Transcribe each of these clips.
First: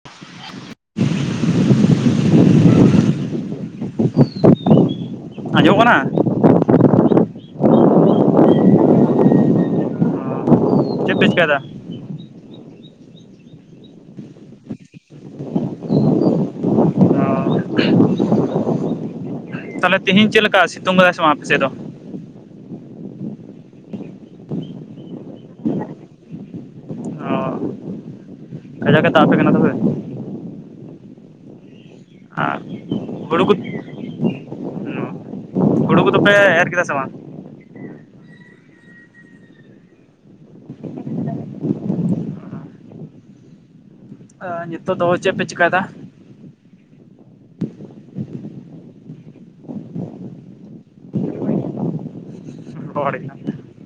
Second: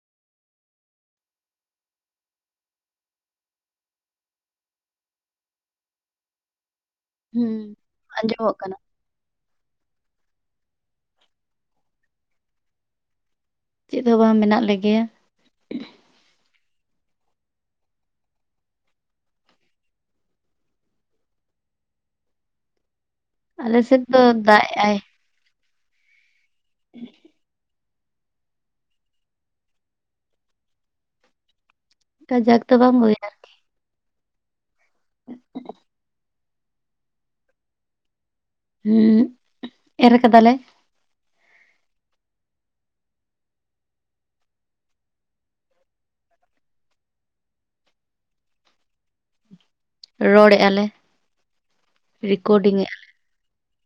[inaudible] [unintelligible] ᱟᱸᱡᱚᱢᱚᱜ ᱠᱟᱱᱟ? ᱦᱩᱸᱻ, ᱟᱸᱡᱚᱢᱚᱜ ᱠᱟᱱᱟ ᱾ ᱪᱮᱫ ᱯᱮ, ᱪᱤᱠᱟ ᱮᱫᱟ? ᱪᱮᱫ ᱦᱚᱸ ᱵᱟᱝ, ᱢᱮᱱᱟᱜ ᱞᱮᱜᱮᱭᱟ ᱾ ᱚ ᱛᱟᱦᱚᱞᱮ, ᱛᱮᱦᱮᱧ ᱪᱮᱫ ᱞᱮᱠᱟ? ᱥᱤᱛᱩᱝ ᱟᱠᱟᱫᱟᱭ ᱥᱮ ᱵᱟᱝ, ᱟᱯᱮ ᱥᱮᱫ ᱫᱚ? ᱟᱞᱮ ᱥᱮᱫ ᱫᱚ, ᱫᱟᱜ ᱮᱜᱼᱟᱭ ᱾ ᱦᱮᱸ [unintelligible] ᱠᱟᱡᱟᱠ ᱮ, ᱫᱟᱜ ᱟᱯᱮ ᱠᱟᱱᱟ, ᱛᱚᱵᱮ ᱾ ᱟᱨ ᱠᱟᱡᱟᱠ ᱫᱚ ᱵᱟᱝ, ᱵᱟ. ᱭᱱᱟ ᱾ ᱦᱩᱲᱩ ᱠᱚ [unintelligible] ᱠᱟᱵᱩ ᱫᱚᱯᱮ, ᱮᱨ ᱠᱮᱫᱟ ᱥᱮ ᱵᱟᱝ? ᱦᱩᱸᱻ, ᱮᱨ ᱟᱠᱟᱫᱟᱞᱮ ᱾ ᱟᱻ, ᱱᱤᱛᱚᱜ ᱫᱚ, ᱪᱮᱫ ᱯᱮ ᱪᱤᱠᱟ ᱭᱮᱫᱟ? ᱨᱚᱲᱮᱜᱼᱟ ᱞᱮ ᱨᱮᱠᱳᱰᱤᱝ ᱮᱜᱼᱞᱮ᱾ ᱦᱚᱲ [inaudible]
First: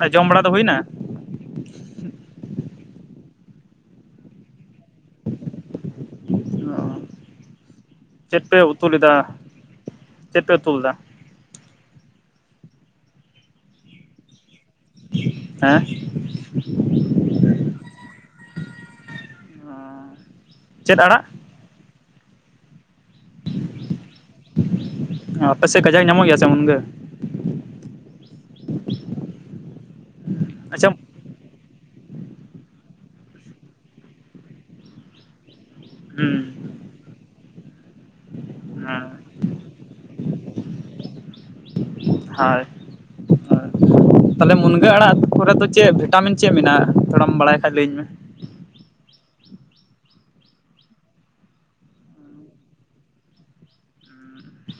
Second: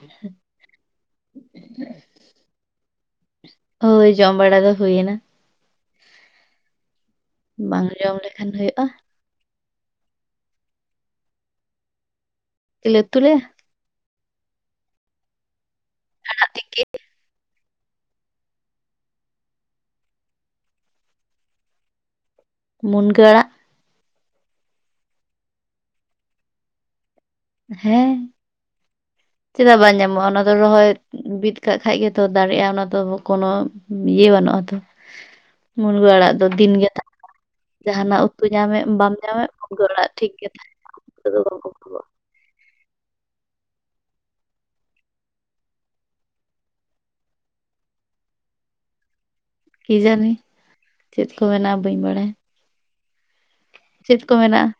ᱠᱟᱱᱟ ᱡᱚᱢ ᱵᱟᱲᱟ ᱫᱚ ᱦᱩᱭᱱᱟ ᱦᱳᱭ ᱡᱚᱢ ᱵᱟᱲᱟ ᱫᱚ ᱦᱩᱭᱮᱱᱟ᱾ ᱚ ᱵᱟᱝ ᱡᱚᱢ ᱪᱮᱫ ᱞᱮᱠᱷᱟᱱ ᱯᱮ ᱦᱩᱭᱩᱜᱼᱟ ᱩᱛᱩ ᱞᱮᱫᱟ? ᱪᱮᱫ ᱯᱮ ᱩᱛᱩ ᱞᱮᱫᱟ? ᱪᱮᱫ ᱞᱮ ᱩᱛᱩ ᱞᱮ ᱟ? ᱦᱮᱸ᱾ ᱚ ᱪᱮᱫ ᱟᱲᱟᱜ? ᱢᱩᱱᱜᱟᱹ ᱟᱲᱟᱜ᱾ ᱟᱯᱮᱥᱮᱜ ᱠᱟᱡᱟᱠ ᱧᱟᱢᱚᱜ ᱜᱮᱭᱟ ᱥᱮ ᱢᱩᱱᱜᱟᱹ? ᱦᱮᱸ ᱪᱮᱫᱟᱜ ᱵᱟᱝ ᱧᱟᱢᱚᱜᱼᱟ ᱚᱱᱟ ᱫᱚ ᱟᱪᱪᱷᱟ ᱨᱚᱦᱚᱭ ᱵᱤᱫ ᱠᱟᱜ ᱠᱷᱟᱡ ᱜᱮᱛᱚ ᱫᱟᱨᱮᱜᱼᱟ ᱚᱱᱟ ᱫᱚ ᱠᱳᱱᱳ ᱤᱭᱟᱹ ᱵᱟᱹᱱᱩᱜᱼᱟ ᱛᱚ᱾ ᱢᱩᱱᱜᱟᱹ ᱦᱩᱸ ᱟᱲᱟᱜ ᱫᱚ ᱫᱤᱱᱜᱮ [unintelligible] ᱡᱟᱦᱟᱸᱱᱟᱜ ᱩ ᱛᱩ ᱧᱟᱢᱮᱫ ᱵᱟᱢ ᱦᱮᱸ ᱧᱟᱢᱮᱫ ᱢᱩᱱᱜᱟᱹ ᱚᱲᱟᱜ ᱴᱷᱤᱠ ᱜᱮ [inaudible] ᱦᱳᱭ᱾ [inaudible] ᱛᱟᱦᱚᱞᱮ ᱢᱩᱱᱜᱟᱹ ᱟᱲᱟᱜ ᱠᱚᱨᱮ ᱫᱚ ᱪᱮᱫ ᱵᱷᱤᱴᱟᱢᱤᱱ ᱪᱮᱫ ᱢᱮᱱᱟᱜᱼᱟ ᱛᱷᱚᱲᱟᱢ ᱵᱟᱲᱟᱭ ᱠᱷᱟᱡ ᱞᱟᱹᱭᱟᱹᱧ ᱢᱮ᱾ ᱠᱤ ᱡᱟᱱᱤ ᱪᱮᱫ ᱠᱚ ᱢᱮ ᱵᱟᱹᱧ ᱵᱟᱲᱟᱭᱟ᱾ ᱪᱮᱫ ᱠᱚ ᱢᱮᱱᱟᱜᱼᱟ?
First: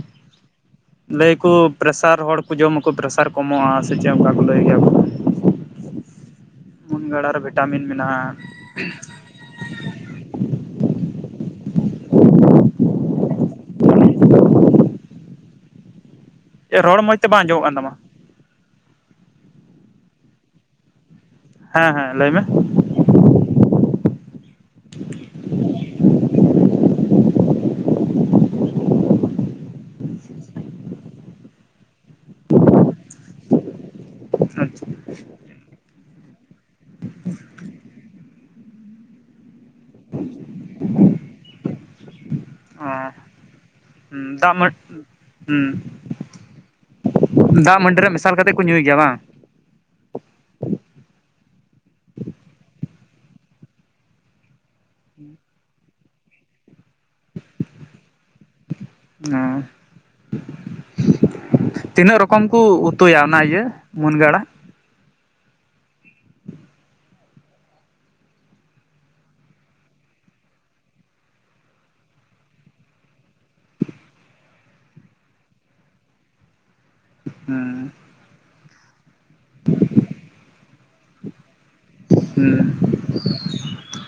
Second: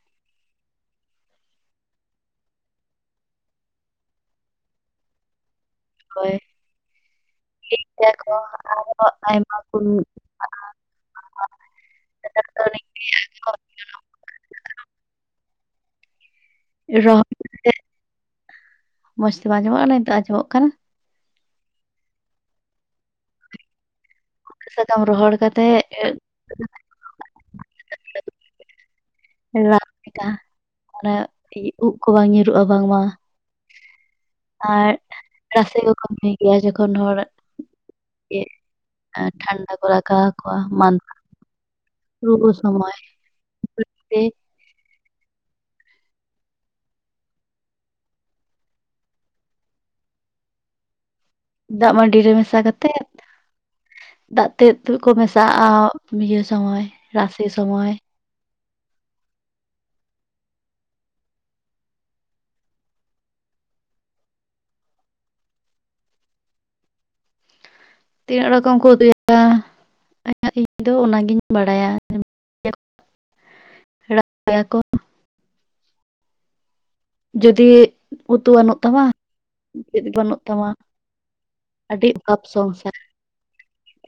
ᱞᱟᱹᱭᱟᱠᱩ ᱯᱨᱮᱥᱟᱨ ᱦᱚᱲ ᱠᱩ ᱡᱚᱢᱟᱠᱚ ᱯᱨᱮᱥᱟᱨ ᱠᱚᱢᱚᱜᱼᱟ ᱥᱮ ᱪᱮᱫ ᱚᱱᱠᱟ ᱠᱚ ᱞᱟᱹᱭ ᱜᱮᱭᱟ ᱠᱚ᱾ [inaudible] ᱦᱳᱭ ᱢᱩᱱᱜᱟᱹ ᱟᱲᱟᱜ ᱨᱮ ᱵᱷᱤᱴᱟᱢᱤᱱ ᱴᱷᱤᱠ ᱜᱮᱭᱟ ᱠᱚ ᱢᱮᱱᱟᱜᱼᱟ ᱟᱨᱦᱚ ᱟᱭᱢᱟ [inaudible] ᱨᱚᱲ ᱢᱚᱸᱡ ᱛᱮ ᱵᱟᱝ ᱟᱸᱡᱚᱢᱚᱜ ᱠᱟᱱ ᱛᱟᱢᱟ᱾ ᱢᱚᱡᱛᱮ ᱵᱟᱝ ᱟᱡᱚᱢᱚᱜᱼᱟ ᱠᱟᱱᱟ? ᱱᱤᱛᱚᱜ ᱟᱸᱡᱚᱢᱚᱜ ᱠᱟᱱᱟ? ᱦᱮᱸ ᱦᱮᱸ ᱞᱟᱹᱭ ᱢᱮ᱾ ᱢᱩᱱᱜᱟᱹ ᱥᱟᱠᱟᱢ ᱨᱚᱦᱚᱲ ᱠᱟᱛᱮ [inaudible] [inaudible] ᱨᱟᱜ ᱞᱮᱠᱟ ᱚᱱᱮ [unintelligible] ᱩᱵ ᱠᱚ ᱵᱟᱝ ᱧᱩᱨᱩᱜᱼᱟ ᱵᱟᱝᱢᱟ᱾ ᱚ ᱟᱨ ᱨᱟᱥᱮ ᱠᱚᱠᱚ ᱧᱩᱭ ᱜᱮᱭᱟ ᱡᱚᱠᱷᱚᱱ ᱦᱚᱲ ᱪᱮᱫ ᱴᱷᱟᱱᱰᱟ ᱠᱚ ᱞᱟᱜᱟᱣ ᱟᱠᱚᱣᱟ ᱢᱟᱱᱫᱟ ᱨᱩᱣᱟᱹ ᱥᱚᱢᱳᱭ᱾ ᱦᱩᱸ ᱫᱟᱜ ᱢᱟ ᱦᱩᱸ ᱫᱟᱜ ᱢᱟᱹᱰᱤ ᱨᱮ ᱢᱮᱥᱟᱞ ᱠᱟᱛᱮᱜ ᱠᱚ ᱧᱩᱭ ᱜᱮᱭᱟ ᱵᱟᱝ? ᱫᱟᱜ ᱢᱟᱹᱰᱤ ᱨᱮ ᱢᱮᱥᱟ ᱠᱟᱛᱮᱫ ᱫᱟᱜ ᱛᱮᱫ ᱛᱚᱵᱮᱠᱚ ᱢᱮᱥᱟᱜᱼᱟ ᱵᱤᱭᱟᱹ ᱥᱚᱢᱚᱭ ᱨᱟᱥᱮ ᱥᱚᱢᱚᱭ᱾ ᱚᱸ᱾ ᱛᱤᱱᱟᱹᱜ ᱨᱚᱠᱚᱢ ᱠᱩ ᱩᱛᱩᱭᱟ ᱚᱱᱟ ᱤᱭᱟᱹ ᱢᱩᱱᱜᱟᱹ ᱟᱲᱟᱜ? ᱛᱤᱱᱟᱹᱜ ᱨᱚᱠᱚᱢ ᱠᱚ ᱩᱛᱩᱭᱟ ᱤᱧ ᱫᱚ ᱚᱱᱟᱜᱤᱧ ᱵᱟᱲᱟᱭᱟ᱾ ᱡᱩᱫᱤ ᱦᱩᱸ ᱩᱛᱩ ᱵᱟᱹᱱᱩᱜ ᱛᱟᱢᱟ [unintelligible] ᱵᱟᱹᱱᱩᱜ ᱛᱟᱢᱟ, ᱟᱹᱰᱤ ᱚᱵᱷᱟᱵ ᱦᱩᱸ ᱥᱚᱝᱥᱟᱨ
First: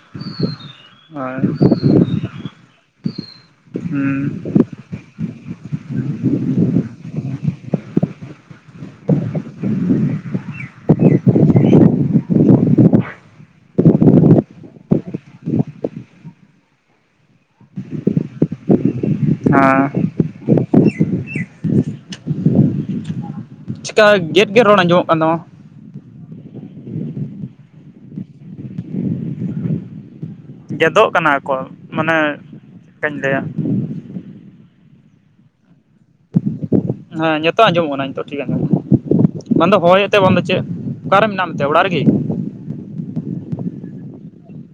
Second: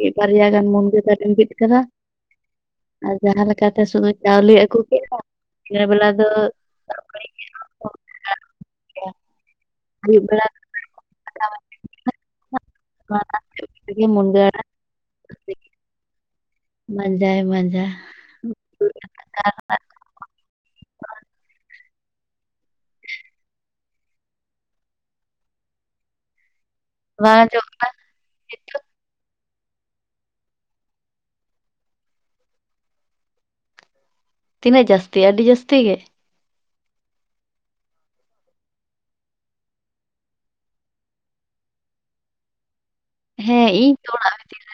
ᱮ ᱵᱟᱨᱭᱟ ᱜᱟᱱ ᱢᱩᱱᱜᱟᱹ ᱫᱟᱨᱮᱢ ᱦᱳᱭ ᱵᱤᱫ ᱠᱟᱫᱟ, ᱟᱨ ᱡᱟᱦᱟᱸ ᱞᱮᱠᱟᱛᱮ ᱥᱩᱫᱷᱩ ᱦᱩᱸ ᱪᱟᱣᱞᱮ ᱟᱹᱜᱩ ᱠᱮᱫᱟ ᱫᱤᱱᱮᱨ ᱵᱮᱞᱟ ᱫᱚ [inaudible] ᱲᱟ ᱢᱤᱫᱵᱮᱲᱟ ᱠᱟᱛᱮ ᱢᱩ [unintelligible] ᱢᱚᱡᱟᱭ ᱢᱚᱡᱟ ᱦᱮᱸ [unintelligible] ᱪᱮᱠᱟ ᱜᱮᱫ ᱜᱮᱫ ᱨᱚᱲ ᱟᱸᱡᱚᱢᱚᱜ ᱠᱟᱱ ᱛᱟᱢᱟ? [unintelligible] ᱜᱮᱫᱚᱜ ᱠᱟᱱᱟ ᱠᱚᱞ ᱢᱟᱱᱮ ᱪᱮᱫᱠᱟᱧ ᱞᱟᱹᱭᱟ ᱛᱤᱱᱟᱹᱜ ᱡᱟᱹᱥᱛᱤ ᱟᱹᱰᱤ ᱡᱟᱹᱥᱛᱤ ᱜᱮ? ᱦᱮᱸ ᱱᱤᱛᱚᱜ ᱟᱸᱡᱚᱢᱚᱜ ᱠᱟᱱᱟ ᱱᱤᱛᱚ ᱴᱷᱤᱠ ᱟᱸᱡᱚᱢᱚᱜᱼᱟᱠᱟᱱᱟ᱾ ᱵᱟᱝ ᱫᱚ ᱦᱚᱭ ᱮᱫ ᱛᱮ ᱵᱟᱝ ᱫᱚ ᱪᱮᱫ? ᱚᱠᱟᱨᱮ ᱢᱮᱱᱟᱜ ᱢᱮᱛᱮ ᱚᱲᱟᱜ ᱨᱮᱜᱮ? ᱦᱮᱸ ᱤᱧ ᱛᱚ ᱚᱲᱟᱜ ᱵᱷᱤᱛᱤᱨ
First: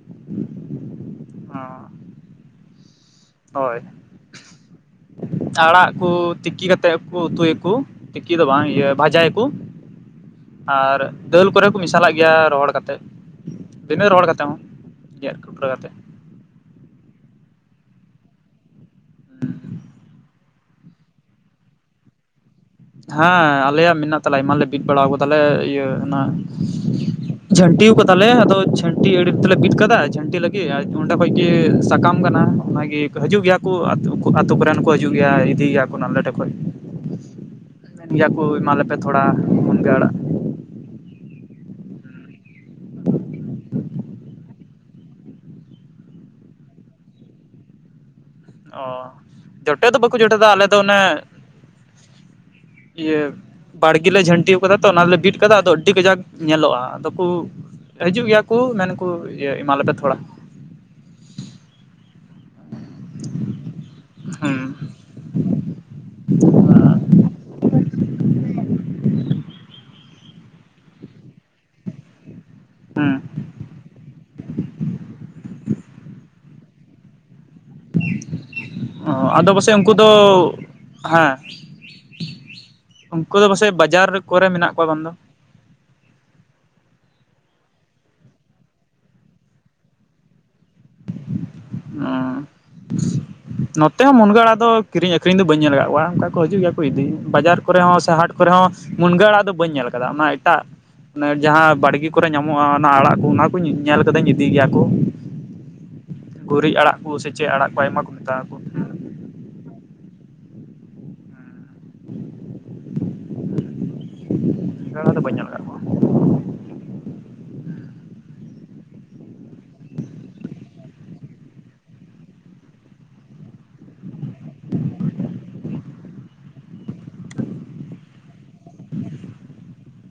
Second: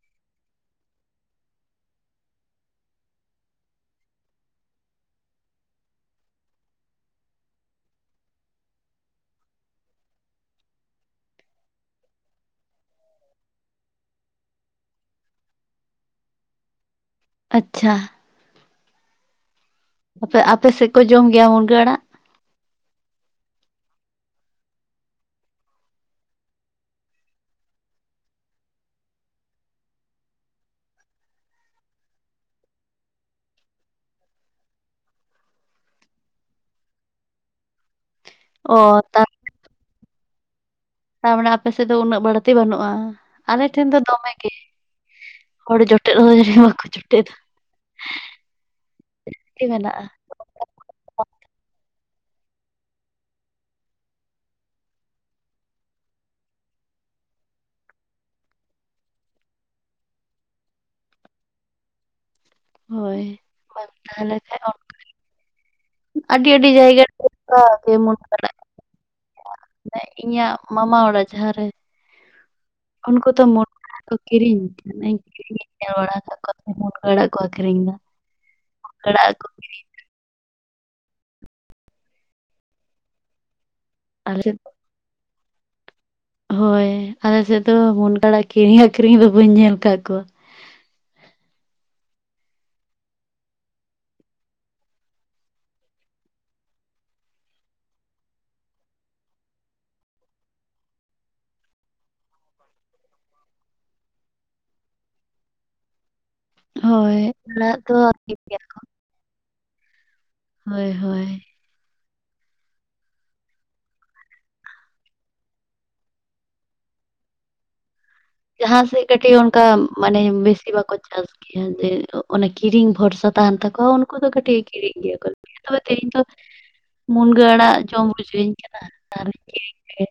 ᱚᱸ᱾ ᱦᱳᱭ ᱟᱲᱟᱜ ᱠᱚ ᱛᱤᱠᱤ ᱠᱟᱛᱮᱫ ᱠᱚ ᱩᱛᱩᱭ ᱟᱠᱚ᱾ ᱛᱤᱠᱤ ᱫᱚ ᱵᱟᱝ ᱤᱭᱟᱹ ᱵᱷᱟᱡᱟᱭᱟ ᱠᱚ᱾ ᱟᱨ ᱫᱟᱹᱞ ᱠᱚᱨᱮ ᱠᱚ ᱢᱮᱥᱟᱞᱟᱜ ᱜᱮᱭᱟ ᱨᱚᱦᱚᱲ ᱠᱟᱛᱮᱫ᱾ ᱵᱤᱱᱟᱹ ᱨᱚᱦᱚᱲ ᱠᱟᱛᱮᱫ ᱦᱚᱸ ᱜᱮᱫ ᱠᱩᱴᱨᱟᱹ ᱠᱟᱛᱮ ᱟᱪᱪᱷᱟ᱾ ᱦᱩ᱾ ᱟᱯᱮ ᱟᱯᱮ ᱥᱮᱫ ᱠᱚ ᱡᱚᱢ ᱜᱮᱭᱟ ᱢᱩᱱᱜᱟᱹ ᱟᱲᱟᱜ? ᱦᱮᱸ ᱟᱞᱮᱭᱟᱜ ᱢᱮᱱᱟᱜ ᱛᱟᱞᱮ ᱟᱭᱢᱟ ᱞᱮ ᱵᱤᱫ ᱵᱟᱲᱟᱣ ᱠᱟᱫᱟᱞᱮ ᱤᱭᱟᱹ ᱚᱱᱟ ᱡᱷᱟᱹᱱᱴᱤᱣ ᱠᱟᱫᱟᱞᱮ ᱟᱫᱚ ᱡᱷᱟᱹᱱᱴᱤ ᱟᱹᱲᱮ ᱛᱮᱞᱮ ᱵᱤᱫ ᱠᱟᱫᱟ, ᱡᱷᱟᱹᱱᱴᱤ ᱞᱟᱹᱜᱤᱫ ᱟᱨ ᱠᱤ ᱚᱸᱰᱮ ᱠᱷᱚᱡ ᱜᱮ ᱥᱟᱠᱟᱢ ᱠᱟᱱᱟ᱾ ᱚᱱᱟ ᱜᱮ ᱦᱤᱡᱩᱜ ᱜᱮᱭᱟ ᱠᱚ ᱟᱹᱛᱩ ᱠᱚᱨᱮᱱ ᱠᱚ ᱦᱤᱡᱩᱜ ᱜᱮᱭᱟ᱾ ᱤᱫᱤ ᱜᱮᱭᱟ ᱠᱚ ᱟᱞᱮ ᱴᱷᱮᱱ ᱠᱷᱚᱡ᱾ ᱢᱮᱱ ᱜᱮᱭᱟ ᱠᱚ ᱚ ᱮᱢᱟᱞᱮᱯᱮ ᱛᱷᱚᱲᱟ ᱛᱟᱨ ᱢᱩᱱᱜᱟᱹ ᱟᱲᱟᱜ᱾ ᱛᱟᱨᱢᱟᱱᱮ ᱟᱯᱮ ᱥᱮᱫ ᱫᱚ ᱩᱱᱟᱹᱜ ᱵᱟᱹᱲᱛᱤ ᱵᱟᱹᱱᱩᱜᱼᱟ᱾ ᱟᱞᱮ ᱴᱷᱮᱱ ᱫᱚ ᱫᱚᱢᱮ ᱜᱮ᱾ ᱦᱚᱲ ᱡᱚᱴᱮᱫ ᱦᱚᱸ ᱡᱟᱹᱱᱤᱡ ᱵᱟᱠᱚ ᱡᱚᱴᱮᱫᱟ᱾ ᱚ ᱟᱹᱰᱤ ᱡᱚᱴᱮᱫ ᱫᱚ ᱢᱮᱱᱟᱜᱼᱟ ᱵᱟᱠᱚ ᱡᱚᱴᱮᱫᱟ ᱟᱞᱮ ᱫᱚ ᱚᱱᱮ ᱤᱭᱟᱹ ᱵᱟᱲᱜᱮ ᱞᱮ ᱡᱷᱟᱹᱱᱴᱤᱣ ᱠᱟᱫᱟ ᱛᱚ, ᱚᱱᱟᱞᱮ ᱵᱤᱫ ᱠᱟᱫᱟ ᱟᱫᱚ ᱟᱹᱰᱤ ᱠᱟᱡᱟᱠ ᱧᱮᱞᱚᱜᱼᱟ᱾ ᱟᱫᱚ ᱠᱚ ᱦᱤᱡᱩᱜ ᱜᱮᱭᱟ ᱠᱚ, ᱢᱮᱱ ᱟᱠᱚ ᱤᱭᱟᱹ ᱮᱢᱟᱞᱮᱯᱮ ᱛᱷᱚᱲᱟ᱾ ᱦᱳᱭ ᱵᱟᱝ ᱛᱟᱦᱚᱞᱮ ᱠᱷᱟᱱ ᱦᱩᱸ ᱚᱱᱠᱟ ᱟᱹᱰᱤ ᱟᱹᱰᱤ ᱡᱟᱭᱜᱟ [unintelligible] ᱤᱧᱟᱹᱜ ᱢᱟᱢᱟ ᱚᱲᱟᱜ ᱡᱟᱦᱟᱸ ᱨᱮ ᱦᱩᱸ ᱩᱱᱠᱩ ᱛᱚ ᱠᱤᱨᱤᱧᱮ ᱠᱤᱨᱤᱧ ᱟᱠᱟᱫ ᱠᱚᱣᱟ, ᱢᱩᱱᱜᱟᱹ ᱟᱲᱟᱜ ᱠᱚ ᱟᱹᱷᱨᱤᱧ ᱮᱫᱟ᱾ ᱢᱩᱱᱜᱟᱹ ᱚ ᱟᱲᱟᱜ ᱠᱚ ᱟᱫᱚ ᱯᱟᱥᱮᱫ ᱩᱱᱠᱩ [unintelligible] ᱦᱮᱸ ᱩᱱᱠᱩ ᱫᱚ ᱯᱟᱥᱮ ᱵᱟᱡᱟᱨ ᱟᱞᱮ ᱠᱚᱨᱮ ᱥᱮᱫ ᱢᱮᱱᱟᱜ ᱚᱠᱚᱭ ᱵᱚᱱ ᱫᱚ ᱦᱳᱭ ᱟᱞᱮ ᱥᱮᱫ ᱫᱚ ᱢᱩᱱᱜᱟᱹ ᱟᱲᱟᱜ ᱠᱤᱨᱤᱧ ᱟᱠᱷᱨᱤᱧ ᱫᱚ ᱵᱟᱹᱧ ᱧᱮᱞ ᱠᱟᱫ ᱠᱚᱣᱟ᱾ ᱚᱸ᱾ ᱱᱚᱛᱮ ᱦᱚᱸ ᱢᱩᱱᱜᱟᱹ ᱟᱲᱟᱜ ᱫᱚ ᱠᱤᱨᱤᱧ ᱟᱠᱷᱨᱤᱧ ᱫᱚ ᱵᱟᱹᱧ ᱧᱮᱞ ᱠᱟᱫ ᱠᱚᱣᱟ᱾ ᱚᱱᱠᱟ ᱠᱚ ᱦᱤᱡᱩᱜ ᱜᱮᱭᱟ ᱠᱚ ᱤᱫᱤ ᱵᱟᱡᱟᱨ ᱠᱚᱨᱮ ᱦᱚᱸ ᱥᱮ ᱦᱟᱴ ᱠᱚᱨᱮ ᱦᱚᱸ ᱢᱩᱱᱜᱟᱹ ᱟᱲᱟᱜ ᱫᱚ ᱵᱟᱹᱧ ᱧᱮᱞ ᱠᱟᱫᱟ᱾ ᱚᱱᱟ ᱮᱴᱟᱜ ᱚᱱᱮ ᱡᱟᱦᱟᱸ ᱵᱟᱲᱜᱤ ᱠᱚᱨᱮ ᱧᱟᱢᱚᱜᱼᱟ᱾ ᱚᱱᱟ ᱟᱲᱟᱜ ᱠᱚ ᱚᱱᱟ ᱠᱚᱸᱧ ᱧᱮᱞ ᱠᱟᱫᱟᱹ ᱤᱧ ᱤᱫᱤ ᱜᱮᱭᱟ ᱠᱚ᱾ ᱜᱩᱨᱤᱡ ᱟᱲᱟᱜ ᱠᱚ ᱦᱳᱭ ᱥᱮ ᱪᱮᱫ ᱟᱲᱟᱜ ᱠᱚ ᱫᱚ ᱟᱭᱢᱟ ᱠᱚ ᱢᱮᱛᱟ ᱟᱠᱷᱨᱤᱧ ᱟᱠᱚ? ᱜᱮᱭᱟ ᱠᱚ, ᱦᱳᱭ ᱦᱳᱭ᱾ ᱫᱚ ᱵᱟᱹᱧ ᱧᱟᱢ ᱟᱠᱟᱫᱟ᱾ ᱡᱟᱦᱟᱸ ᱥᱮᱫ ᱠᱟᱹᱴᱤᱡ ᱚᱱᱠᱟ ᱢᱟᱱᱮ ᱵᱮᱥᱤ ᱵᱟᱠᱚ ᱪᱟᱥ ᱡᱮ ᱚᱱᱮ ᱠᱤᱨᱤᱧ ᱵᱷᱚᱨᱥᱟ ᱛᱟᱦᱮᱱ ᱛᱟᱠᱚᱣᱟ, ᱩᱱᱠᱩ ᱫᱚ ᱠᱟᱹᱴᱤᱡ ᱠᱤᱨᱤᱧ ᱜᱮᱭᱟ ᱠᱚ᱾ ᱛᱚᱵᱮ ᱛᱮᱦᱮᱧ ᱫᱚ ᱢᱩᱱᱜᱟᱹ ᱟᱲᱟᱜ ᱡᱚᱢ ᱨᱩᱡᱷᱚᱭᱧ ᱠᱟᱱᱟ ᱟᱹᱣᱨᱤᱧ ᱠᱤᱨᱤᱧ ᱠᱮᱫ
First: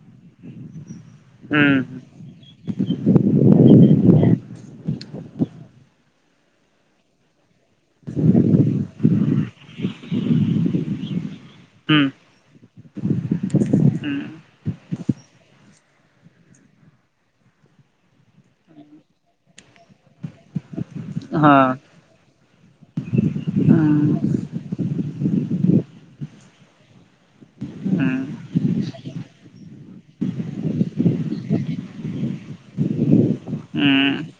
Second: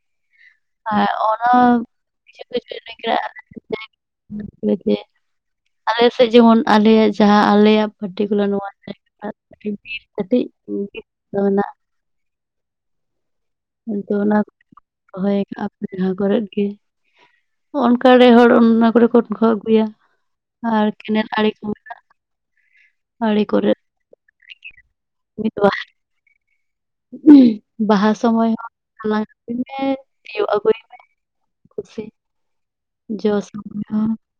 [inaudible] ᱦᱩᱸ [unintelligible] ᱟᱞᱮ ᱥᱮᱫ ᱡᱮᱢᱚᱱ ᱟᱞᱮᱭᱟᱜ ᱡᱟᱦᱟᱸ ᱟᱞᱮᱭᱟᱜ ᱯᱟᱨᱴᱤᱠᱩᱞᱟᱨ ᱱᱚᱣᱟ ᱡᱟᱭᱜᱟ [unintelligible] ᱵᱤᱨ ᱠᱟᱹᱴᱤᱡᱱᱟᱜ [unintelligible] ᱦᱩᱸ ᱦᱩᱸ ᱟᱫᱚ ᱚᱱᱟ ᱠᱚ ᱨᱚᱦᱚᱭ ᱟᱠᱟᱜ-ᱟ ᱠᱚ ᱡᱟᱦᱟᱸ ᱠᱚᱨᱮᱫ ᱜᱮ ᱚᱱᱠᱟ ᱨᱮ ᱦᱚᱲ ᱚᱱᱟ ᱠᱚᱨᱮ ᱠᱚ ᱜᱷᱚᱫ ᱟᱹᱜᱩᱭᱟ ᱟᱨ ᱤᱱᱟ. ᱦᱮᱸ ᱟᱲᱮ ᱠᱚ ᱢᱮᱱᱟᱜᱼᱟ ᱟᱲᱮ ᱠᱚᱨᱮ ᱦᱩᱸ [unintelligible] ᱜᱮᱫᱚᱜᱼᱟ [unintelligible] ᱵᱟᱦᱟ ᱥᱚᱢᱚᱭ ᱦᱚᱸ [unintelligible] ᱦᱮᱸ ᱛᱤᱭᱚᱜ ᱟᱹᱜᱩᱭ ᱢᱮ ᱠᱩᱥᱤ ᱡᱚ ᱥᱟᱶ ᱦᱩᱸ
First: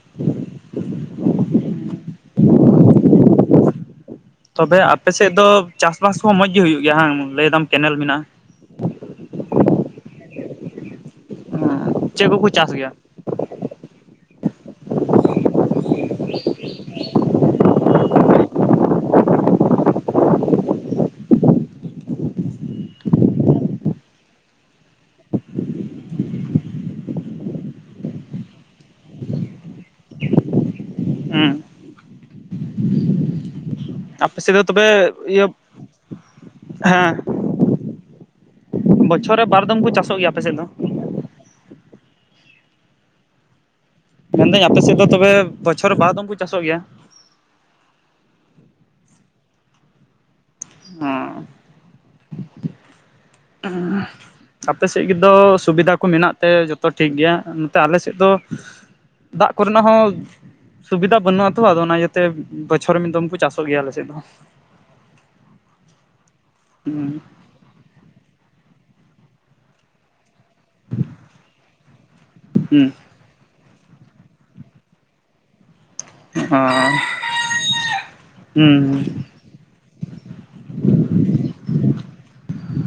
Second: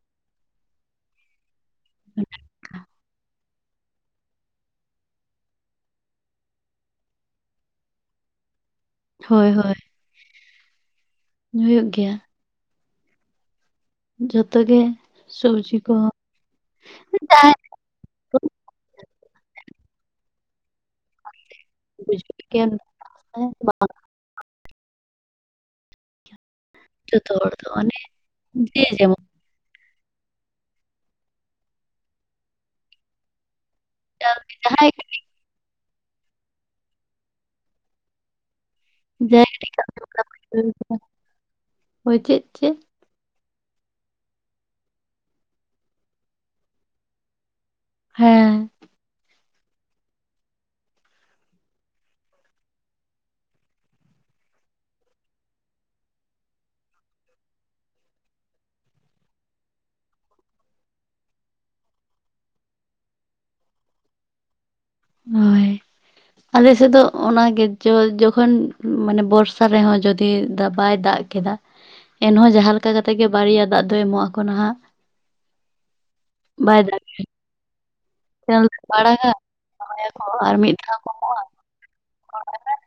ᱢᱮᱱᱟᱜ ᱟᱠᱟᱫᱼᱟ ᱛᱚᱵᱮ ᱟᱯᱮᱥᱮᱫ ᱫᱚ ᱪᱟᱥ ᱵᱟᱥ ᱦᱚᱸ ᱢᱚᱸᱡᱽ ᱜᱮ ᱦᱩᱭᱩᱜ ᱜᱮᱭᱟ ᱦᱟᱝ ᱞᱟᱹᱭ ᱮᱫᱟᱢ ᱠᱮᱱᱮᱞ ᱢᱮᱱᱟᱜᱼᱟ? ᱦᱚᱭ ᱦᱚᱭ ᱦᱩᱭᱩᱜ ᱜᱮᱭᱟ ᱪᱮᱫ ᱠᱚᱠᱚ ᱪᱟᱥ ᱜᱮᱭᱟ? ᱡᱚᱛᱚ ᱜᱮ ᱥᱚᱵᱽᱡᱤ ᱠᱚᱦᱚᱸ [unintelligible] ᱠᱚ [unintelligible] ᱡᱚᱛᱚ ᱦᱚᱲ ᱫᱚ ᱚᱱᱮ ᱡᱮ ᱡᱮᱢᱚᱱ ᱦᱩᱸ ᱟᱯᱮ ᱥᱮᱫ ᱫᱚ ᱛᱚᱵᱮ ᱡᱟᱦᱟᱸᱭ ᱤᱭᱟᱹ ᱦᱮᱸ [unintelligible] ᱵᱚᱪᱷᱚᱨ ᱨᱮ ᱵᱟᱨ ᱫᱚᱢ ᱠᱚ ᱪᱟᱥᱚᱜ ᱜᱮᱭᱟ ᱟᱯᱮ ᱥᱮᱫ ᱫᱚ [unintelligible] ᱦᱳᱭ ᱪᱮᱫ ᱪᱮᱫ? ᱢᱮᱱᱫᱟᱹᱧ ᱟᱯᱮ ᱥᱮᱫ ᱫᱚ ᱛᱚᱵᱮ ᱵᱚᱪᱷᱚᱨ ᱨᱮ ᱵᱟᱨ ᱫᱚᱢ ᱠᱚ ᱪᱟᱥᱚᱜ ᱜᱮᱭᱟ? ᱦᱮᱸ ᱚᱸᱻ ᱩᱸᱦ ᱟᱯᱮ ᱥᱮᱫ ᱫᱚ ᱥᱩᱵᱤᱫᱷᱟ ᱠᱚ ᱢᱮᱱᱟᱜ ᱛᱮ ᱡᱚᱛᱚ ᱴᱷᱤᱠ ᱜᱮᱭᱟ ᱱᱚᱛᱮ ᱟᱞᱮ ᱥᱮᱫ ᱫᱚ ᱫᱟᱜ ᱠᱚᱨᱮᱱᱟᱜ ᱦᱚᱸ ᱥᱩᱵᱤᱫᱷᱟ ᱵᱟᱹᱱᱩᱜ-ᱟ ᱛᱚ ᱟᱫᱚ ᱚᱱᱟ ᱤᱭᱟᱹᱛᱮ ᱵᱚᱪᱷᱚᱨ ᱨᱮ ᱢᱤᱫ ᱫᱚᱢ ᱠᱚ ᱪᱟᱥᱚᱜ ᱜᱮᱭᱟ ᱟᱞᱮᱥᱮᱫ ᱫᱚ ᱦᱚᱭ ᱟᱞᱮ ᱥᱮᱫ ᱫᱚ ᱦᱩᱸ ᱚᱱᱟᱜᱮ ᱡᱚ ᱡᱚᱠᱷᱚᱱ ᱢᱟᱱᱮ ᱵᱚᱨᱥᱟ ᱨᱮᱦᱚᱸ ᱡᱩᱫᱤ ᱫᱟᱜ ᱵᱟᱭ ᱫᱟᱜ ᱠᱮᱫᱟ ᱮᱱᱦᱚᱸ ᱡᱟᱦᱟᱸ ᱦᱩᱸ ᱞᱮᱠᱟ ᱠᱟ ᱛᱮᱜᱮ ᱵᱟᱨᱭᱟ ᱫᱟᱜ ᱫᱚᱭ ᱮᱢᱚᱜ ᱟᱠᱚ ᱱᱟᱦᱟᱸᱜ ᱦᱮᱸ ᱵᱟᱭ ᱫᱟᱜ ᱦᱩᱸ [unintelligible] ᱟᱲᱟᱜᱟ ᱨᱚᱦᱚᱭᱟᱠᱚ ᱟᱨ ᱢᱤᱫ ᱫᱷᱟᱣ ᱠᱚ ᱮᱢᱚᱜᱼᱟ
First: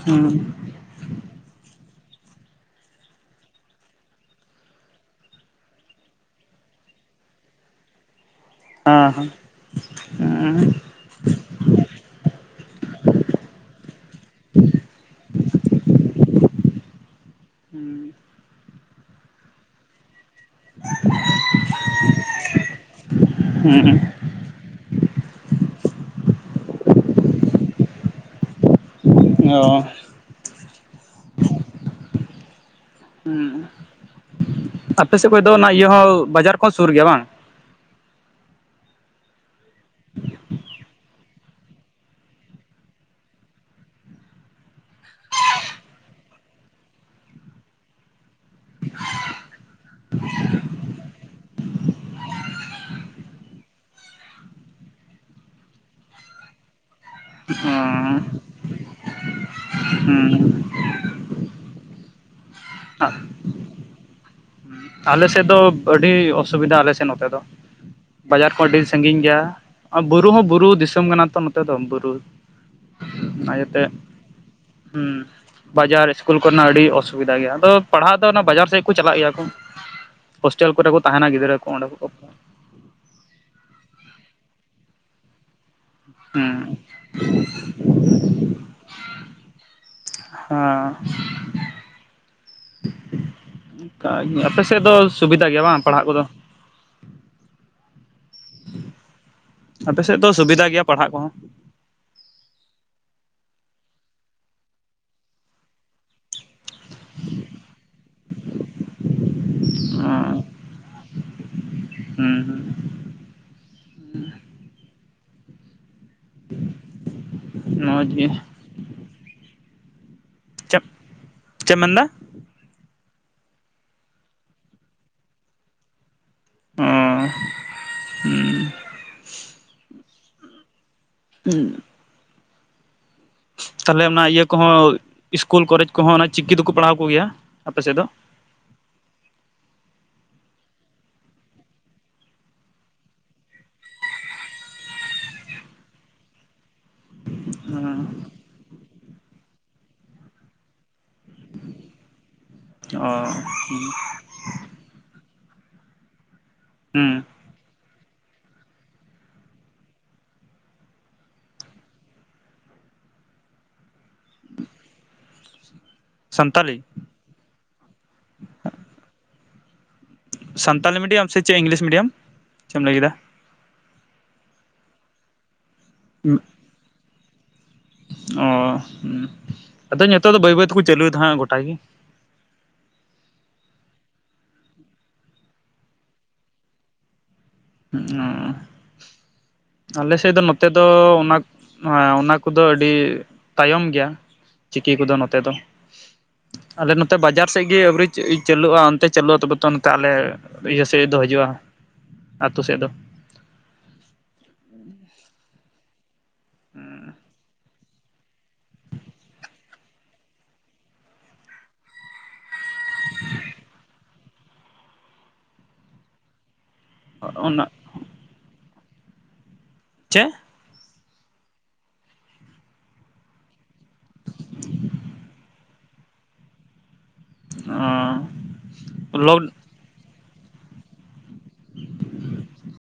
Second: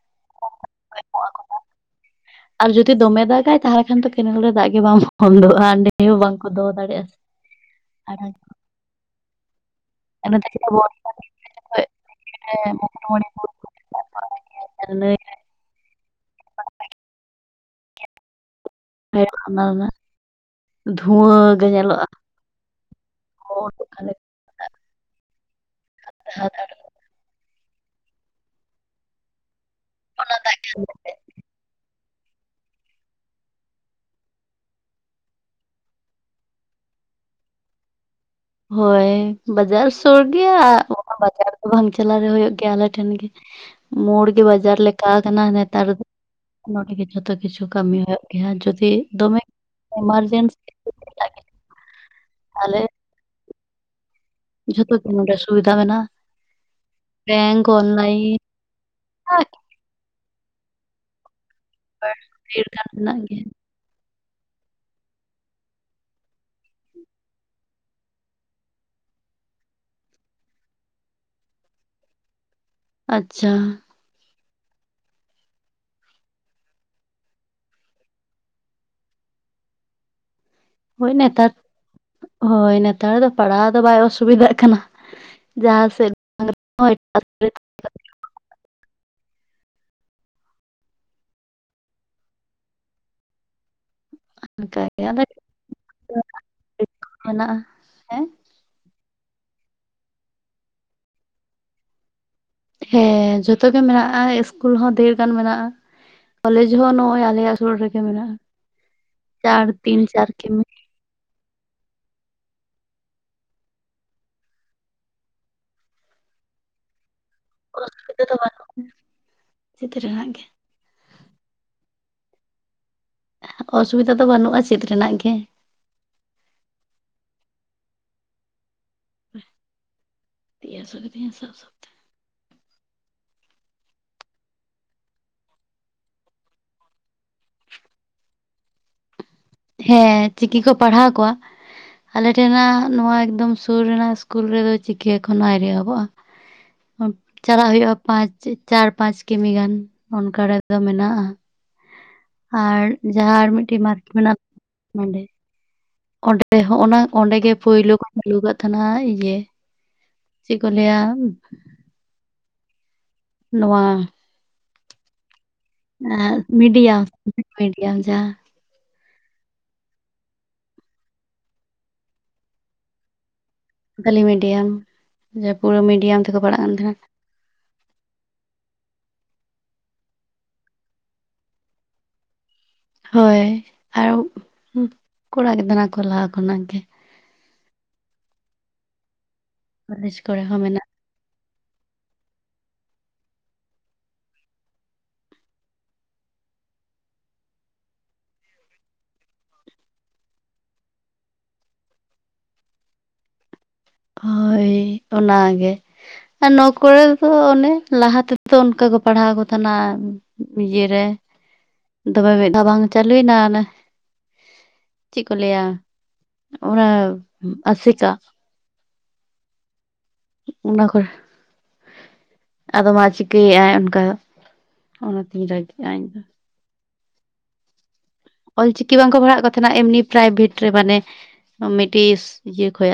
ᱦᱩᱸ ᱟᱨ ᱡᱩᱫᱤ ᱫᱚᱢᱮ ᱫᱟᱜᱟᱭ ᱛᱟᱦᱚᱞᱮ ᱠᱷᱟᱱ ᱫᱚ ᱠᱮᱱᱮᱞ ᱨᱮ ᱫᱟᱜ ᱜᱮ ᱵᱟᱝ ᱵᱚᱱᱫᱚᱜᱼᱟ ᱚᱸᱰᱮ ᱦᱚᱸ ᱵᱟᱝᱠᱚ ᱫᱚᱦᱚ ᱫᱟᱲᱮᱭᱟᱜᱼᱟ ᱥᱮ ᱟᱨ ᱦᱟᱸ ᱦᱟ ᱚᱱᱟ ᱛᱮ ᱜᱤ ᱛᱚ ᱟᱵᱳ [unintelligible] ᱦᱮᱸ [unintelligible] ᱚᱱᱟ ᱨᱮᱱᱟᱜ ᱫᱷᱩᱶᱟᱹ ᱜᱮ ᱧᱮᱞᱚᱜᱼᱟ ᱦᱩᱸ [unintelligible] [unintelligible] ᱚ᱾ ᱚᱱᱟ ᱫᱟᱜ ᱜᱮ ᱩᱸᱜ ᱩᱸ ᱟᱯᱮ ᱥᱮᱫ ᱠᱷᱚᱡ ᱫᱚ ᱚᱱᱟ ᱤᱭᱟᱹ ᱦᱚᱸ ᱵᱟᱡᱟᱨ ᱠᱚᱦᱚᱸ ᱥᱩᱨ ᱜᱮᱭᱟ ᱵᱟᱝ? ᱦᱳᱭ ᱵᱟᱡᱟᱨ ᱥᱩᱨ ᱜᱮᱭᱟ ᱚᱱᱟ ᱵᱟᱡᱟᱨ ᱫᱚ ᱵᱟᱝ ᱪᱟᱞᱟᱣ ᱨᱮ ᱦᱩᱭᱩᱜ ᱜᱮᱭᱟ ᱟᱞᱮ ᱴᱷᱮᱱ ᱜᱮ᱾ ᱢᱳᱲᱜᱮ ᱵᱟᱡᱟᱨ ᱞᱮᱠᱟ ᱠᱟᱱᱟ ᱱᱮᱛᱟᱨ ᱫᱚ ᱱᱚᱸᱰᱮ ᱜᱮ ᱡᱷᱴᱚᱛᱚ ᱠᱤᱪᱷᱩ ᱠᱟᱹᱢᱤ ᱦᱩᱭᱩᱜ ᱜᱮᱭᱟ ᱡᱩᱫᱤ ᱫᱚᱢᱮ ᱮᱢᱟᱨᱡᱮᱱᱥᱤ [inaudible] ᱛᱟᱦᱚᱞᱮ ᱡᱷᱚᱛᱚ ᱜᱮ ᱱᱚᱸᱰᱮ ᱥᱩᱵᱤᱫᱷᱟ ᱢᱮᱱᱟᱜᱼᱟ, ᱵᱮᱝᱠ, ᱚᱱᱞᱟᱭᱤᱱ ᱟᱨ ᱦᱮᱸ᱾ [unintelligible] ᱵᱤᱨ ᱠᱟᱲ ᱢᱮᱱᱟᱜ ᱜᱮᱭᱟ᱾ ᱟᱞᱮᱥᱮᱫ ᱫᱚ ᱟᱹᱰᱤ ᱚᱥᱩᱵᱤᱫᱷᱟ ᱟᱞᱮᱥᱮᱱ ᱱᱚᱛᱮ ᱫᱚ᱾ ᱵᱟᱡᱟᱨ ᱠᱚ ᱟᱹᱰᱤ ᱥᱟᱺᱜᱤᱧ ᱜᱮᱭᱟ, ᱵᱩᱨᱩ ᱦᱚᱸ ᱵᱩᱨᱩ ᱫᱤᱥᱚᱢ ᱠᱟᱱᱟ ᱛᱚ ᱱᱚᱛᱮ ᱫᱚ ᱵᱩᱨᱩ ᱟᱪᱪᱷᱟ ᱟᱭᱳ ᱛᱮᱜ ᱦᱩᱸ ᱵᱟᱡᱟᱨ ᱤᱥᱠᱩᱞ ᱠᱚᱨᱮᱱᱟᱜ ᱟᱹᱰᱤ ᱚᱥᱩᱵᱤᱫᱟ ᱜᱮᱭᱟ, ᱟᱫᱚ ᱯᱟᱲᱦᱟᱜ ᱫᱚ ᱚᱱᱟ ᱵᱟᱡᱟᱨ ᱥᱮᱫ ᱠᱚ ᱪᱟᱞᱟᱜ ᱜᱮᱭᱟ ᱠᱚ᱾ ᱦᱳᱥᱴᱮᱞ ᱠᱚᱨᱮ ᱠᱚ ᱦᱳᱭ ᱛᱟᱦᱮᱸᱱᱟ ᱱᱮᱛᱟᱨ ᱜᱤᱫᱽᱨᱟᱹ ᱠᱚ ᱚᱸᱰᱮ ᱠᱚ ᱦᱳᱭ ᱱᱮᱛᱟᱨ ᱫᱚ ᱯᱟᱲᱦᱟᱣ ᱫᱚ ᱵᱟᱭ ᱚᱥᱩᱵᱤᱫᱟᱜ ᱠᱟᱱᱟ, ᱡᱟᱦᱟ ᱦᱮᱸ᱾ ᱦᱮᱸ᱾ ᱠᱟᱜᱮ, ᱟᱯᱮ ᱥᱮᱫ ᱫᱚ ᱥᱩᱵᱤᱫᱟ ᱜᱮᱭᱟ ᱵᱟᱝ ᱯᱟᱲᱦᱟᱜ ᱠᱚᱫᱚ? [inaudible] ᱦᱮᱱᱟᱜᱼᱟ᱾ ᱟᱯᱮ ᱥᱮᱫ ᱫᱚ ᱥᱩᱵᱤᱫᱟ ᱜᱮᱭᱟ ᱯᱟᱲᱦᱟᱜ ᱠᱚᱦᱚᱸ᱾ ᱦᱮᱸ ᱡᱷᱚᱛᱚ ᱜᱮ ᱢᱮᱱᱟᱜᱼᱟ ᱤᱥᱠᱩᱞ ᱦᱚᱸ ᱰᱷᱮᱨ ᱜᱟᱱ ᱢᱮᱱᱟᱜᱼᱟ᱾ ᱠᱚᱞᱮᱡ ᱦᱚᱸ ᱱᱚᱜᱼᱚᱭ ᱟᱞᱮᱭᱟᱜ ᱥᱩᱨ ᱨᱮᱜᱮ ᱢᱮᱱᱟᱜᱼᱟ, ᱪᱟᱨ ᱛᱤᱱ ᱪᱟᱨ ᱠᱮᱢᱤ ᱦᱩᱸ ᱦᱩᱸ ᱦᱩᱸ᱾ ᱢᱚᱡ ᱜᱤ᱾ ᱪᱮᱛᱮ ᱨᱮᱱᱟᱜ ᱜᱮ ᱪᱮᱯ ᱪᱮᱢ ᱢᱮᱱᱫᱟ? ᱚᱥᱩᱵᱤᱫᱟ ᱫᱚ ᱵᱟᱹᱱᱩᱜᱼᱟ ᱪᱮᱫ ᱨᱮᱱᱟᱜ ᱜᱮ᱾ ᱚ ᱩᱸ᱾ ᱛᱤ ᱦᱟᱥᱩ ᱠᱤᱫᱤᱧᱟ ᱥᱟᱵ ᱥᱟᱵ ᱦᱩᱸ ᱛᱮ᱾ ᱛᱟᱦᱚᱞᱮ ᱚᱱᱟ ᱤᱭᱟᱹ ᱠᱚᱦᱚᱸ ᱤᱥᱠᱩᱞ ᱠᱚᱞᱮᱡ ᱠᱚᱦᱚᱸ ᱚᱱᱟ ᱪᱤᱠᱤ ᱫᱚᱠᱚ ᱯᱟᱲᱦᱟᱣ ᱠᱚᱜᱮᱭᱟ ᱟᱯᱮᱥᱮᱫ ᱫᱚ? ᱦᱮᱸ ᱪᱤᱠᱤ ᱠᱚ ᱯᱟᱲᱦᱟᱣ ᱠᱚᱣᱟ, ᱟᱞᱮ ᱴᱷᱮᱱᱟᱜ ᱱᱚᱣᱟ ᱮᱠᱫᱚᱢ ᱥᱩᱨ ᱨᱮᱱᱟᱜ ᱤᱥᱠᱩᱞ ᱨᱮᱫᱚ ᱪᱤᱠᱤ ᱮᱠᱷᱚᱱ ᱚ ᱟᱹᱶᱨᱤ ᱮᱦᱚᱵᱚᱜᱼᱟ᱾ [inaudible] ᱪᱟᱞᱟᱜ ᱦᱩᱭᱩᱜᱼᱟ ᱯᱟᱸᱪ ᱪᱟᱨ ᱯᱟᱸᱪ ᱠᱤᱢᱤ ᱜᱟᱱ ᱚᱱᱠᱟ ᱨᱮᱫᱚ ᱢᱮᱱᱟᱜᱼᱟ᱾ ᱟᱨ ᱚ ᱡᱟᱦᱟᱸ ᱟᱨ ᱢᱤᱫᱴᱤᱡ ᱢᱟᱨᱠᱮᱴ ᱢᱮᱱᱟᱜ ᱱᱚᱰᱮ ᱚᱸᱰᱮ ᱰᱮ ᱦᱚᱸ ᱚᱱᱟ ᱦᱩᱸ ᱚᱸᱰᱮ ᱜᱮ ᱯᱩᱭᱞᱩ ᱠᱚ ᱠᱷᱩᱞᱟᱹᱣ ᱠᱟᱜ ᱛᱟᱦᱮᱸᱱᱟ ᱤᱭᱟᱹ ᱪᱮᱫ ᱠᱚ ᱞᱟᱹᱭᱟ ᱱᱚᱣᱟ ᱮᱸᱜ ᱥᱟᱱᱛᱟᱞᱤ ᱢᱤᱰᱤᱭᱟ ᱢᱤᱰᱤᱭᱟᱢ ᱡᱟᱦᱟᱸ ᱥᱟᱱᱛᱟᱞᱤ ᱢᱤᱰᱤᱭᱟᱢ ᱥᱮ ᱪᱮᱫ ᱤᱝᱞᱤᱥ ᱢᱤᱰᱤᱭᱟᱢ ᱪᱮᱫ ᱮᱢ ᱞᱟᱹᱭ ᱠᱮᱫᱟ? ᱥᱟᱱᱛᱟᱞᱤ ᱢᱤᱰᱤᱭᱟᱢ ᱡᱟᱯᱩᱨᱟ ᱢᱤᱰᱤᱭᱟᱢ ᱛᱮᱠᱚ ᱯᱟᱲᱦᱟᱜ ᱠᱟᱱ ᱛᱟᱦᱮᱸᱱᱟ᱾ ᱚ ᱟᱫᱚ ᱱᱤᱛᱚᱜ ᱫᱚ ᱵᱟᱹᱭ ᱵᱟᱹᱭ ᱛᱮᱠᱚ ᱪᱟᱹᱞᱩᱭᱫᱟ ᱦᱟᱸᱜ ᱜᱚᱴᱟ ᱜᱮ᱾ ᱦᱳᱭ ᱟᱨ ᱠᱚᱲᱟ ᱜᱮᱫᱟᱱᱟ ᱠᱚ ᱞᱟᱦᱟ ᱠᱷᱚᱱᱟᱜ ᱜᱮ᱾ ᱚ ᱟᱞᱮ ᱠᱚᱞᱮᱡᱽ ᱥᱮᱫ ᱠᱚᱨᱮ ᱫᱚ ᱦᱚᱸ ᱱᱚᱛᱮ ᱫᱚ ᱢᱮᱱᱟᱜ ᱚᱱᱟ ᱱᱚᱣᱟ ᱚᱱᱟ ᱠᱚᱫᱚ ᱟᱹᱰᱤ ᱛᱟᱭᱚᱢ ᱜᱮᱭᱟ ᱪᱤᱠᱤ ᱠᱚᱫᱚ ᱱᱚᱛᱮ ᱫᱚ᱾ ᱟᱞᱮ ᱱᱚᱛᱮ ᱵᱟᱡᱟᱨ ᱥᱮᱜ ᱜᱮ ᱟᱣᱨᱤ ᱪᱟᱹ ᱪᱟᱹᱞᱩᱜᱼᱟ ᱚᱱᱛᱮ ᱪᱟᱹᱞᱩᱜᱼᱟ ᱛᱚᱵᱮ ᱱᱚᱱᱛᱮ ᱟᱞᱮ ᱤᱭᱟᱹ ᱥᱮᱫ ᱫᱚ ᱦᱤᱡᱩᱜᱼᱟ᱾ ᱟᱛᱩ ᱥᱮᱫ ᱫᱚ᱾ ᱦᱳᱭ ᱚᱱᱟᱜᱮ ᱟᱨ ᱱᱚᱣᱟ ᱠᱚᱨᱮ ᱫᱚ ᱚᱱᱮ ᱞᱟᱦᱟᱛᱮ ᱛᱚ ᱚᱱᱠᱟ ᱠᱚ ᱯᱟᱲᱦᱟᱣ ᱠᱚ ᱛᱟᱦᱮᱸᱱᱟ ᱤᱭᱟ ᱨᱮ ᱫᱚᱢᱮ ᱢᱤᱫ ᱫᱷᱟᱣ ᱵᱟᱝ ᱪᱟᱹᱞᱩᱭᱱᱟ ᱚᱱᱮ ᱪᱮᱜ ᱠᱚ ᱞᱟᱹᱭᱟ ᱚᱱᱟ ᱚᱱᱟ ᱟᱥᱮᱠᱟ᱾ ᱪᱮᱜ? ᱚᱱᱟ ᱠᱚᱨᱮ᱾ ᱟᱫᱚ ᱢᱟ ᱪᱤᱠᱟᱹᱭᱮᱜᱟᱭ ᱚᱱᱠᱟ ᱫᱟ ᱚᱱᱟᱛᱤᱧ ᱨᱟᱜᱤᱜᱼᱟ ᱤᱧᱫᱚ᱾ ᱚᱻ ᱚᱞᱪᱤᱠᱤ ᱵᱟᱝᱠᱚ ᱯᱟᱲᱦᱟᱣᱮᱜ ᱠᱚ ᱛᱟᱦᱮᱸᱱᱟ ᱮᱢᱱᱤ ᱯᱨᱟᱭᱵᱷᱮᱴ ᱨᱮ ᱢᱟᱱᱮ ᱢᱤᱫᱴᱤᱡ ᱤᱭᱟᱹ ᱠᱷᱚᱭᱟᱜ?